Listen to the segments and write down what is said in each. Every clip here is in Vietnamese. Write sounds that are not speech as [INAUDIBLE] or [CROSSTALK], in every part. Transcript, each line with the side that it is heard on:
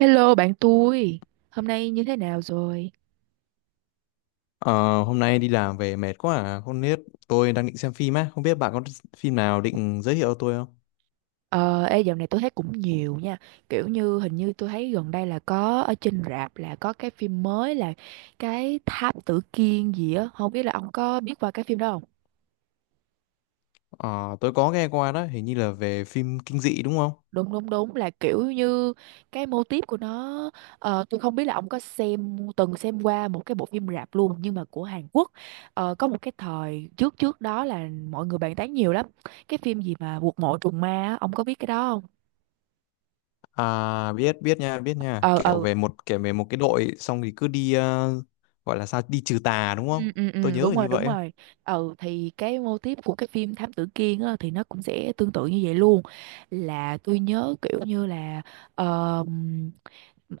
right: Hello bạn tôi, hôm nay như thế nào rồi?
left: Ờ, Hôm nay đi làm về mệt quá à. Không biết tôi đang định xem phim á. Không biết bạn có phim nào định giới thiệu tôi không?
right: Dạo này tôi thấy cũng nhiều nha, kiểu như hình như tôi thấy gần đây là có ở trên rạp là có cái phim mới là cái Tháp Tử Kiên gì á, không biết là ông có biết qua cái phim đó không?
left: Ờ, tôi có nghe qua đó, hình như là về phim kinh dị đúng không?
right: Đúng đúng đúng, là kiểu như cái mô típ của nó, tôi không biết là ông có xem từng xem qua một cái bộ phim rạp luôn nhưng mà của Hàn Quốc. Có một cái thời trước trước đó là mọi người bàn tán nhiều lắm, cái phim gì mà Quật mộ trùng ma á, ông có biết cái đó không?
left: À, biết biết nha, biết nha.
right: Ờ
left: Kiểu
right: ờ.
left: về một kể về một cái đội xong thì cứ đi gọi là sao đi trừ tà đúng không?
right: Ừ, ừ,
left: Tôi
right: ừ,
left: nhớ
right: đúng
left: là
right: rồi
left: như
right: đúng
left: vậy á.
right: rồi. Ừ thì cái mô típ của cái phim Thám Tử Kiên á, thì nó cũng sẽ tương tự như vậy luôn, là tôi nhớ kiểu như là ờm,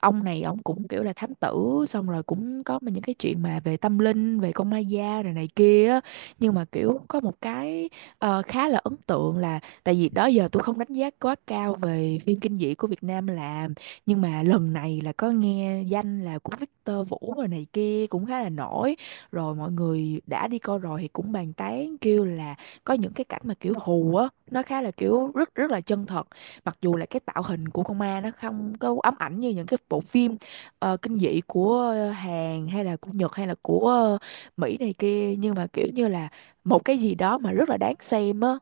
right: ông này ông cũng kiểu là thám tử, xong rồi cũng có những cái chuyện mà về tâm linh, về con ma da rồi này kia á. Nhưng mà kiểu có một cái khá là ấn tượng, là tại vì đó giờ tôi không đánh giá quá cao về phim kinh dị của Việt Nam làm, nhưng mà lần này là có nghe danh là của Victor Vũ rồi này kia cũng khá là nổi, rồi mọi người đã đi coi rồi thì cũng bàn tán kêu là có những cái cảnh mà kiểu hù á, nó khá là kiểu rất rất là chân thật, mặc dù là cái tạo hình của con ma nó không có ám ảnh như những cái bộ phim kinh dị của Hàn hay là của Nhật hay là của Mỹ này kia, nhưng mà kiểu như là một cái gì đó mà rất là đáng xem á.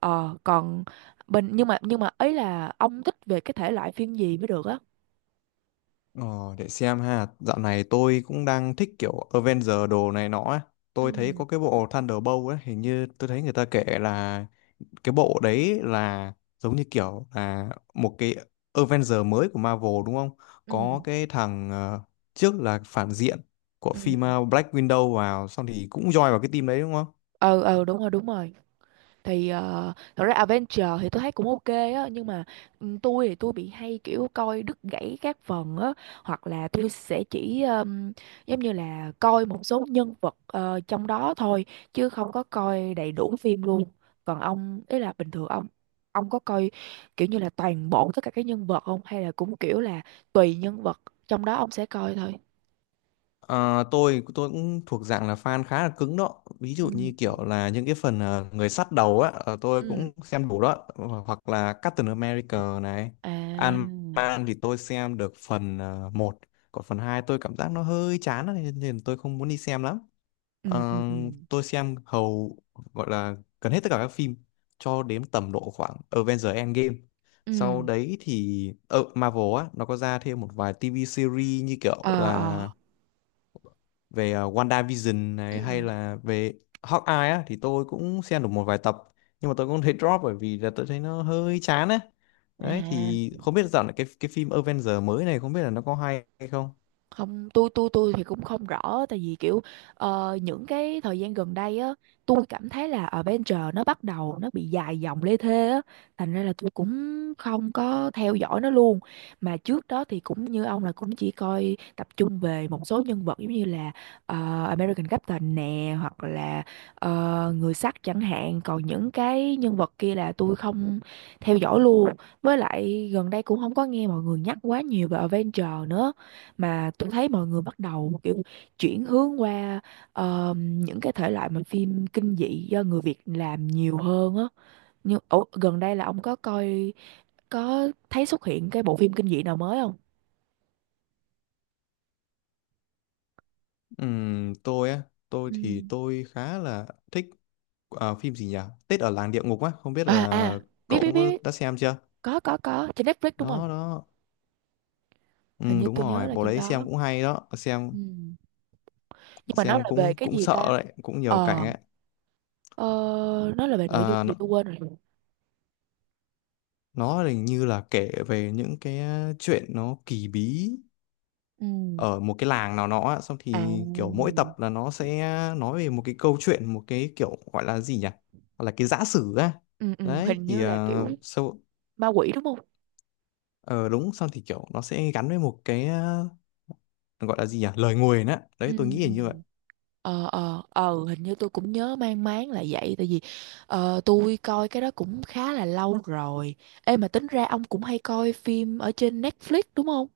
right: Còn bình nhưng mà ấy là ông thích về cái thể loại phim gì mới được á?
left: Ờ, để xem ha. Dạo này tôi cũng đang thích kiểu Avenger đồ này nọ á. Tôi thấy
right: Ừ
left: có cái bộ Thunderbolt ấy, hình như tôi thấy người ta kể là cái bộ đấy là giống như kiểu là một cái Avenger mới của Marvel đúng không?
right: ừ
left: Có cái thằng trước là phản diện của
right: ừ
left: phim Black Widow vào xong thì cũng join vào cái team đấy đúng không?
right: ừ. Ừ, đúng rồi đúng rồi. Thì thật ra Adventure thì tôi thấy cũng ok á, nhưng mà ừ, tôi thì tôi bị hay kiểu coi đứt gãy các phần á, hoặc là tôi sẽ chỉ giống như là coi một số nhân vật trong đó thôi, chứ không có coi đầy đủ phim luôn. Còn ông ý là bình thường ông có coi kiểu như là toàn bộ tất cả các nhân vật không, hay là cũng kiểu là tùy nhân vật trong đó ông sẽ coi thôi?
left: Ờ, tôi cũng thuộc dạng là fan khá là cứng đó, ví dụ
right: Ừ
left: như kiểu là những cái phần người sắt đầu á, tôi
right: ừ.
left: cũng xem đủ đó. Hoặc là Captain America này,
right: À.
left: Ant-Man thì tôi xem được phần 1, còn phần 2 tôi cảm giác nó hơi chán á, nên nên tôi không muốn đi xem lắm.
right: ừ
left: Ờ,
right: ừ ừ
left: tôi xem hầu gọi là gần hết tất cả các phim cho đến tầm độ khoảng Avengers Endgame. Sau
right: ừ.
left: đấy thì ở Marvel á nó có ra thêm một vài TV series, như kiểu
right: ờ ờ.
left: là về WandaVision
right: ừ.
left: này hay là về Hawkeye á, thì tôi cũng xem được một vài tập, nhưng mà tôi cũng thấy drop bởi vì là tôi thấy nó hơi chán á. Đấy
right: À,
left: thì không biết dạo này cái phim Avengers mới này không biết là nó có hay hay không.
right: không, tôi thì cũng không rõ, tại vì kiểu những cái thời gian gần đây á, tôi cảm thấy là Avenger nó bắt đầu nó bị dài dòng lê thê á, thành ra là tôi cũng không có theo dõi nó luôn. Mà trước đó thì cũng như ông là cũng chỉ coi tập trung về một số nhân vật giống như là American Captain nè, hoặc là người sắt chẳng hạn, còn những cái nhân vật kia là tôi không theo dõi luôn. Với lại gần đây cũng không có nghe mọi người nhắc quá nhiều về Avenger nữa, mà tôi thấy mọi người bắt đầu kiểu chuyển hướng qua những cái thể loại mà phim kinh dị do người Việt làm nhiều hơn á. Nhưng ủa, gần đây là ông có coi, có thấy xuất hiện cái bộ phim kinh dị nào mới không?
left: Tôi á, tôi
right: Ừ.
left: thì tôi khá là thích. Ờ, phim gì nhỉ? Tết ở làng địa ngục á, không biết
right: À
left: là
right: à, biết
left: cậu
right: biết
left: cũng có
right: biết.
left: đã xem chưa?
right: Có, trên Netflix đúng không?
left: Đó đó.
right: Hình
left: Ừ
right: như
left: đúng
right: tôi nhớ
left: rồi,
right: là
left: bộ
right: trên
left: đấy xem
right: đó.
left: cũng hay đó,
right: Ừ. Nhưng mà nó là
left: xem
right: về
left: cũng
right: cái
left: cũng
right: gì
left: sợ
right: ta?
left: đấy, cũng nhiều cảnh
right: ờ.
left: ấy.
right: ờ, nó là về nội
left: Ờ,
right: dung gì tôi quên rồi.
left: nó hình như là kể về những cái chuyện nó kỳ bí
right: Ừ.
left: ở một cái làng nào đó á, xong
right: À.
left: thì kiểu mỗi tập là nó sẽ nói về một cái câu chuyện, một cái kiểu gọi là gì nhỉ? Gọi là cái giả sử á.
right: Ừ, ừ,
left: Đấy
right: hình như
left: thì
right: là
left: ờ,
right: kiểu
left: sau
right: ma quỷ đúng không?
left: Ờ Đúng, xong thì kiểu nó sẽ gắn với một cái gọi là gì nhỉ, lời nguyền á,
right: Ừ.
left: đấy tôi nghĩ
right: Ừ.
left: là như vậy.
right: Hình như tôi cũng nhớ mang máng là vậy, tại vì tôi coi cái đó cũng khá là lâu rồi. Ê, mà tính ra ông cũng hay coi phim ở trên Netflix đúng không?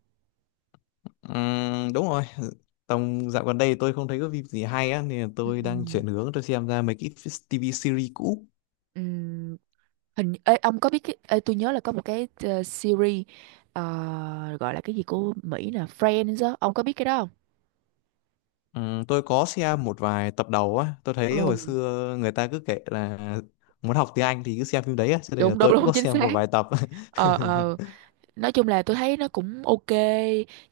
left: Đúng rồi, tầm dạo gần đây tôi không thấy có phim gì hay á nên là
right: Ừ.
left: tôi đang chuyển hướng tôi xem ra mấy cái TV series cũ.
right: Ừ. Ông có biết cái tôi nhớ là có một cái series gọi là cái gì của Mỹ nè, Friends á, ông có biết cái đó không?
left: Tôi có xem một vài tập đầu á, tôi thấy
right: Ừ.
left: hồi xưa người ta cứ kể là muốn học tiếng Anh thì cứ xem phim đấy á, cho nên là
right: Đúng đúng
left: tôi cũng
right: đúng,
left: có
right: chính
left: xem
right: xác.
left: một vài tập.
right: Ờ ờ.
left: [LAUGHS]
right: Nói chung là tôi thấy nó cũng ok,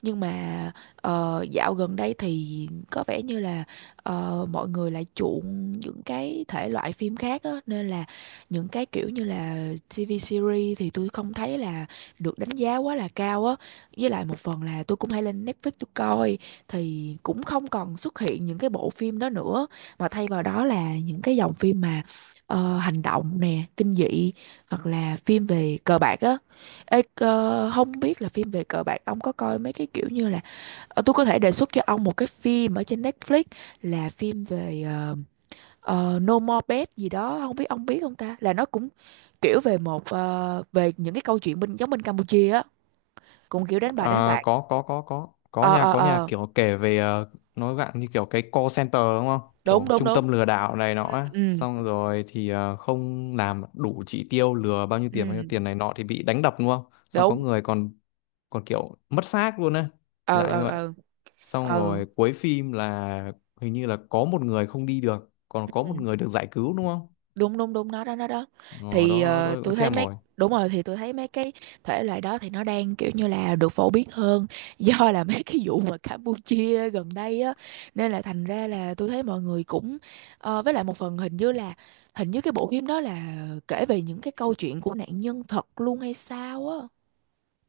right: nhưng mà dạo gần đây thì có vẻ như là mọi người lại chuộng những cái thể loại phim khác á, nên là những cái kiểu như là TV series thì tôi không thấy là được đánh giá quá là cao á. Với lại một phần là tôi cũng hay lên Netflix tôi coi, thì cũng không còn xuất hiện những cái bộ phim đó nữa, mà thay vào đó là những cái dòng phim mà hành động nè, kinh dị, hoặc là phim về cờ bạc á. Ê, không biết là phim về cờ bạc ông có coi mấy cái kiểu như là. Ờ, tôi có thể đề xuất cho ông một cái phim ở trên Netflix, là phim về No More Bet gì đó, không biết ông biết không ta, là nó cũng kiểu về một về những cái câu chuyện bên giống bên Campuchia á, cũng kiểu đánh bài đánh
left: À,
right: bạc.
left: có có
right: Ờ
left: nha,
right: ờ
left: có nhà
right: ờ.
left: kiểu kể về nói bạn như kiểu cái call center đúng không,
right: Đúng
left: kiểu
right: đúng
left: trung
right: đúng.
left: tâm lừa đảo này nọ
right: Ừ
left: á.
right: ừ.
left: Xong rồi thì không làm đủ chỉ tiêu, lừa bao nhiêu
right: Ừ,
left: tiền này nọ thì bị đánh đập đúng không, xong có
right: đúng.
left: người còn còn kiểu mất xác luôn á,
right: Ờ
left: dạng như
right: ờ
left: vậy.
right: ờ
left: Xong
right: ờ.
left: rồi cuối phim là hình như là có một người không đi được còn có một
right: Ừ.
left: người được giải cứu đúng không.
right: Đúng đúng đúng, nó đó nó đó.
left: Ờ,
right: Thì
left: Đó đó, tôi cũng
right: tôi thấy
left: xem
right: mấy
left: rồi.
right: đúng rồi, thì tôi thấy mấy cái thể loại đó thì nó đang kiểu như là được phổ biến hơn [LAUGHS] do là mấy cái vụ mà Campuchia gần đây á, nên là thành ra là tôi thấy mọi người cũng với lại một phần hình như cái bộ phim đó là kể về những cái câu chuyện của nạn nhân thật luôn hay sao á,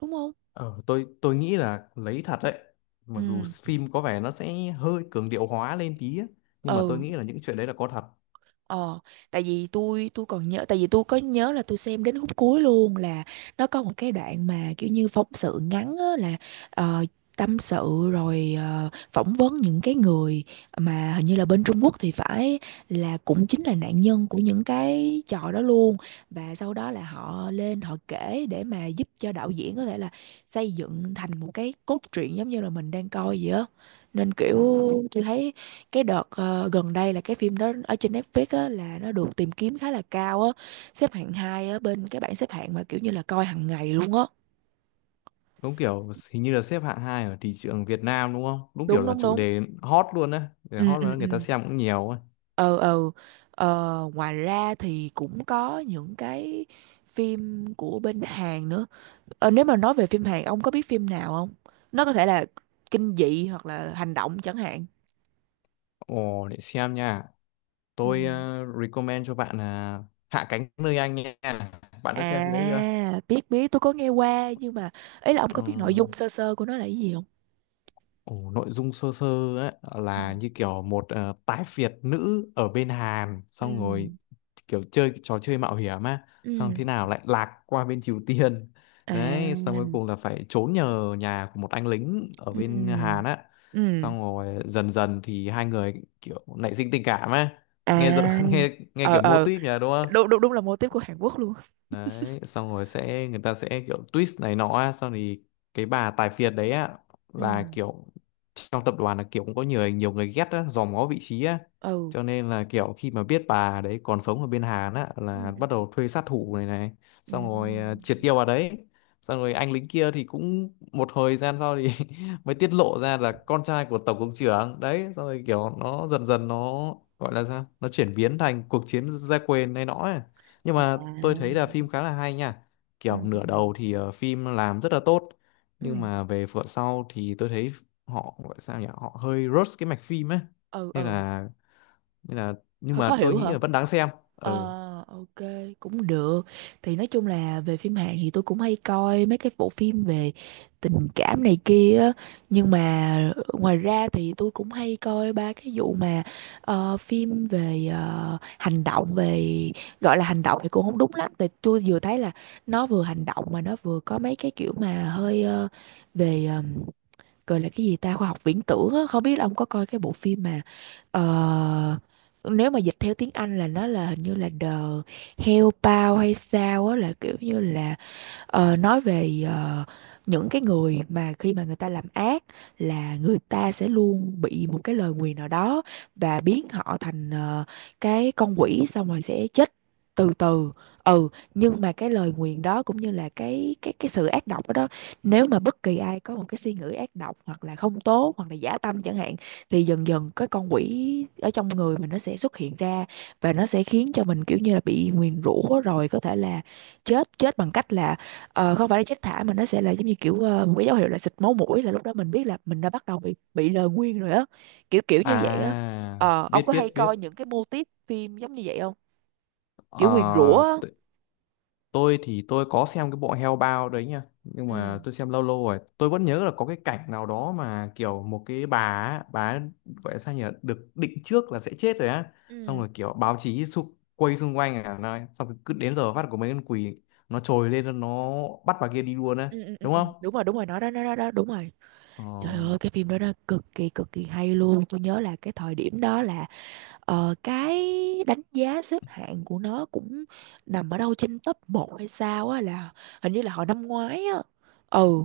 right: đúng không?
left: Ờ, tôi nghĩ là lấy thật đấy, mặc dù
right: Ừ
left: phim có vẻ nó sẽ hơi cường điệu hóa lên tí á, nhưng mà tôi
right: ừ.
left: nghĩ là những chuyện đấy là có thật.
right: Ờ, tại vì tôi có nhớ là tôi xem đến khúc cuối luôn, là nó có một cái đoạn mà kiểu như phóng sự ngắn á, là ờ, tâm sự rồi phỏng vấn những cái người mà hình như là bên Trung Quốc thì phải, là cũng chính là nạn nhân của những cái trò đó luôn, và sau đó là họ lên họ kể để mà giúp cho đạo diễn có thể là xây dựng thành một cái cốt truyện giống như là mình đang coi vậy á. Nên kiểu tôi thấy cái đợt gần đây là cái phim đó ở trên Netflix á, là nó được tìm kiếm khá là cao á, xếp hạng hai á, bên cái bảng xếp hạng mà kiểu như là coi hàng ngày luôn á.
left: Đúng, kiểu hình như là xếp hạng hai ở thị trường Việt Nam đúng không, đúng kiểu
right: Đúng
left: là
right: đúng
left: chủ
right: đúng.
left: đề hot luôn á, để
right: Ừ
left: hot luôn
right: ừ
left: á,
right: ừ
left: người ta xem cũng nhiều á.
right: ừ ừ. Ờ, ngoài ra thì cũng có những cái phim của bên Hàn nữa. Ờ, nếu mà nói về phim Hàn, ông có biết phim nào không? Nó có thể là kinh dị hoặc là hành động chẳng hạn.
left: Ồ để xem nha,
right: ừ.
left: tôi recommend cho bạn là Hạ cánh nơi anh nha, bạn đã xem phim đấy chưa?
right: À, biết biết, tôi có nghe qua, nhưng mà ý là ông có
left: Ờ,
right: biết nội dung sơ sơ của nó là cái gì không?
left: ồ, nội dung sơ sơ ấy,
right: Ừ.
left: là như kiểu một tái Việt nữ ở bên Hàn
right: Ừ.
left: xong rồi kiểu chơi cái trò chơi mạo hiểm á, xong
right: Ừ.
left: thế nào lại lạc qua bên Triều Tiên,
right: À.
left: đấy xong cuối cùng là phải trốn nhờ nhà của một anh lính ở bên
right: Ừ.
left: Hàn á,
right: Ừ.
left: xong rồi dần dần thì hai người kiểu nảy sinh tình cảm á.
right: À.
left: nghe rõ- [LAUGHS] nghe nghe
right: Ờ
left: kiểu mô
right: ờ,
left: típ nhỉ đúng không.
right: đúng đúng đúng, là mô típ của Hàn Quốc luôn.
left: Đấy xong rồi sẽ người ta sẽ kiểu twist này nọ á, xong thì cái bà tài phiệt đấy á là
right: Ừ.
left: kiểu trong tập đoàn là kiểu cũng có nhiều nhiều người ghét á, dòm ngó vị trí á,
right: Ừ.
left: cho nên là kiểu khi mà biết bà đấy còn sống ở bên Hàn á
right: Ừ.
left: là
right: Ừ.
left: bắt đầu thuê sát thủ này này,
right: Ừ.
left: xong rồi triệt tiêu bà đấy. Xong rồi anh lính kia thì cũng một thời gian sau thì [LAUGHS] mới tiết lộ ra là con trai của tổng cục trưởng đấy, xong rồi kiểu nó dần dần nó gọi là sao, nó chuyển biến thành cuộc chiến gia quyền này nọ ấy. Nhưng mà tôi
right: À.
left: thấy là phim khá là hay nha, kiểu
right: Ừ. Ừ.
left: nửa đầu thì phim làm rất là tốt, nhưng
right: Ừ
left: mà về phần sau thì tôi thấy họ gọi sao nhỉ, họ hơi rush cái mạch phim ấy,
right: ừ.
left: nên
right: Ừ.
left: là nên là nhưng
right: Hơi khó
left: mà tôi
right: hiểu hả?
left: nghĩ là vẫn đáng xem. Ừ.
right: Ờ, ok, cũng được. Thì nói chung là về phim Hàn thì tôi cũng hay coi mấy cái bộ phim về tình cảm này kia á. Nhưng mà ngoài ra thì tôi cũng hay coi ba cái vụ mà phim về hành động, về gọi là hành động thì cũng không đúng lắm. Tại tôi vừa thấy là nó vừa hành động mà nó vừa có mấy cái kiểu mà hơi về gọi là cái gì ta, khoa học viễn tưởng á. Không biết là ông có coi cái bộ phim mà ờ, nếu mà dịch theo tiếng Anh là nó là hình như là The Hellbound hay sao á, là kiểu như là nói về những cái người mà khi mà người ta làm ác là người ta sẽ luôn bị một cái lời nguyền nào đó và biến họ thành cái con quỷ, xong rồi sẽ chết từ từ. Ừ, nhưng mà cái lời nguyền đó cũng như là cái sự ác độc đó, nếu mà bất kỳ ai có một cái suy nghĩ ác độc hoặc là không tốt hoặc là giả tâm chẳng hạn thì dần dần cái con quỷ ở trong người mình nó sẽ xuất hiện ra, và nó sẽ khiến cho mình kiểu như là bị nguyền rủa rồi có thể là chết chết bằng cách là không phải là chết thả mà nó sẽ là giống như kiểu một cái dấu hiệu là xịt máu mũi, là lúc đó mình biết là mình đã bắt đầu bị lời nguyền rồi á, kiểu kiểu như vậy á.
left: À,
right: Ờ, ông
left: biết
right: có hay
left: biết biết.
right: coi những cái mô típ phim giống như vậy không, kiểu nguyền rủa
left: Ờ,
right: á.
left: tôi có xem cái bộ Hell Bao đấy nha, nhưng
right: Ừ
left: mà tôi xem lâu lâu rồi, tôi vẫn nhớ là có cái cảnh nào đó mà kiểu một cái bà á, bà ấy gọi là sao nhỉ, được định trước là sẽ chết rồi á, xong
right: ừ
left: rồi kiểu báo chí xung, quay xung quanh à này, xong rồi cứ đến giờ phát của mấy con quỷ nó trồi lên nó bắt bà kia đi luôn á,
right: ừ ừ ừ
left: đúng
right: ừ.
left: không?
right: Đúng rồi, đúng rồi, nó đó, nó đó, đó đúng rồi.
left: Ờ.
right: Trời ơi, cái phim đó nó cực kỳ hay luôn. Tôi nhớ là cái thời điểm đó là cái đánh giá xếp hạng của nó cũng nằm ở đâu trên top 1 hay sao á, là hình như là hồi năm ngoái á. Ừ.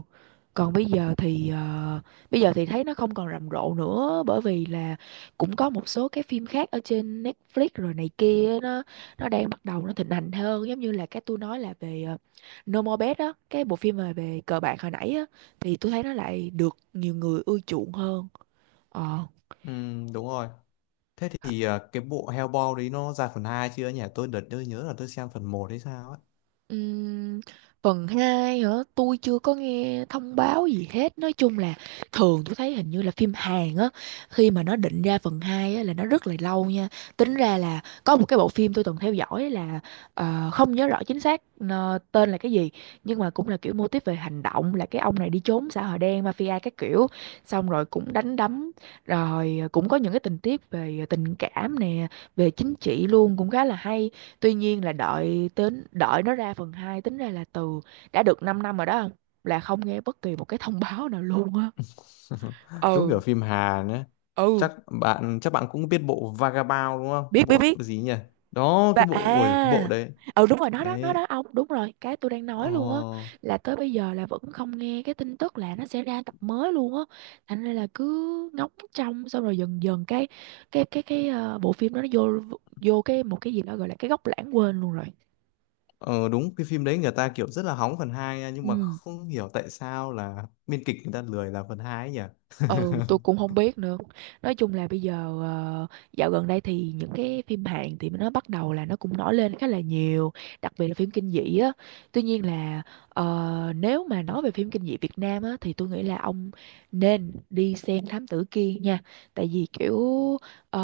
right: Còn bây giờ thì bây giờ thì thấy nó không còn rầm rộ nữa, bởi vì là cũng có một số cái phim khác ở trên Netflix rồi này kia, nó đang bắt đầu nó thịnh hành hơn, giống như là cái tôi nói là về No More Bad á, cái bộ phim mà về cờ bạc hồi nãy á, thì tôi thấy nó lại được nhiều người ưa chuộng hơn. Ờ.
left: Ừm, đúng rồi. Thế thì cái bộ Hellboy đấy nó ra phần 2 chưa nhỉ, tôi đợt tôi nhớ là tôi xem phần một hay sao ấy.
right: Ừm, phần 2 hả? Tôi chưa có nghe thông báo gì hết. Nói chung là thường tôi thấy hình như là phim Hàn á, khi mà nó định ra phần 2 á là nó rất là lâu nha. Tính ra là có một cái bộ phim tôi từng theo dõi là không nhớ rõ chính xác tên là cái gì, nhưng mà cũng là kiểu mô típ về hành động, là cái ông này đi trốn xã hội đen mafia các kiểu, xong rồi cũng đánh đấm, rồi cũng có những cái tình tiết về tình cảm nè, về chính trị luôn, cũng khá là hay. Tuy nhiên là đợi đến đợi nó ra phần 2 tính ra là từ đã được 5 năm rồi đó không? Là không nghe bất kỳ một cái thông báo nào luôn á.
left: [LAUGHS] Đúng kiểu
right: Ừ
left: phim hà nữa,
right: ừ.
left: chắc bạn cũng biết bộ Vagabond đúng không,
right: Biết
left: cái
right: biết
left: bộ
right: biết
left: gì nhỉ, đó
right: và
left: cái bộ, ôi cái bộ
right: à.
left: đấy,
right: Ừ đúng rồi, nó
left: đấy,
right: đó ông, đúng rồi, cái tôi đang nói luôn á,
left: ờ,
right: là tới bây giờ là vẫn không nghe cái tin tức là nó sẽ ra tập mới luôn á. Thành ra là cứ ngóng trông, xong rồi dần dần cái cái bộ phim đó nó vô vô cái một cái gì đó gọi là cái góc lãng quên luôn rồi.
left: ờ đúng cái phim đấy người ta kiểu rất là hóng phần 2 nha, nhưng mà
right: Ừ.
left: không hiểu tại sao là biên kịch người ta lười làm phần hai ấy nhỉ.
right: Ừ, tôi cũng không biết nữa. Nói chung là bây giờ ờ, dạo gần đây thì những cái phim Hàn thì nó bắt đầu là nó cũng nổi lên khá là nhiều, đặc biệt là phim kinh dị á. Tuy nhiên là nếu mà nói về phim kinh dị Việt Nam á thì tôi nghĩ là ông nên đi xem Thám Tử Kiên nha. Tại vì kiểu ờ,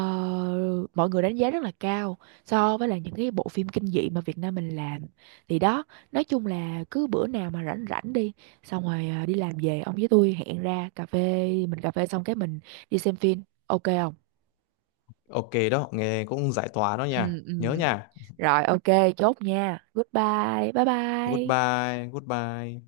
right: mọi người đánh giá rất là cao so với là những cái bộ phim kinh dị mà Việt Nam mình làm. Thì đó, nói chung là cứ bữa nào mà rảnh rảnh đi, xong rồi à, đi làm về ông với tôi hẹn ra cà phê, mình cà phê xong cái mình đi xem phim, ok không?
left: [LAUGHS] Ok đó, nghe cũng giải tỏa đó nha,
right: Ừ
left: nhớ
right: ừ.
left: nha.
right: Rồi ok, chốt nha, goodbye, bye bye.
left: Goodbye goodbye.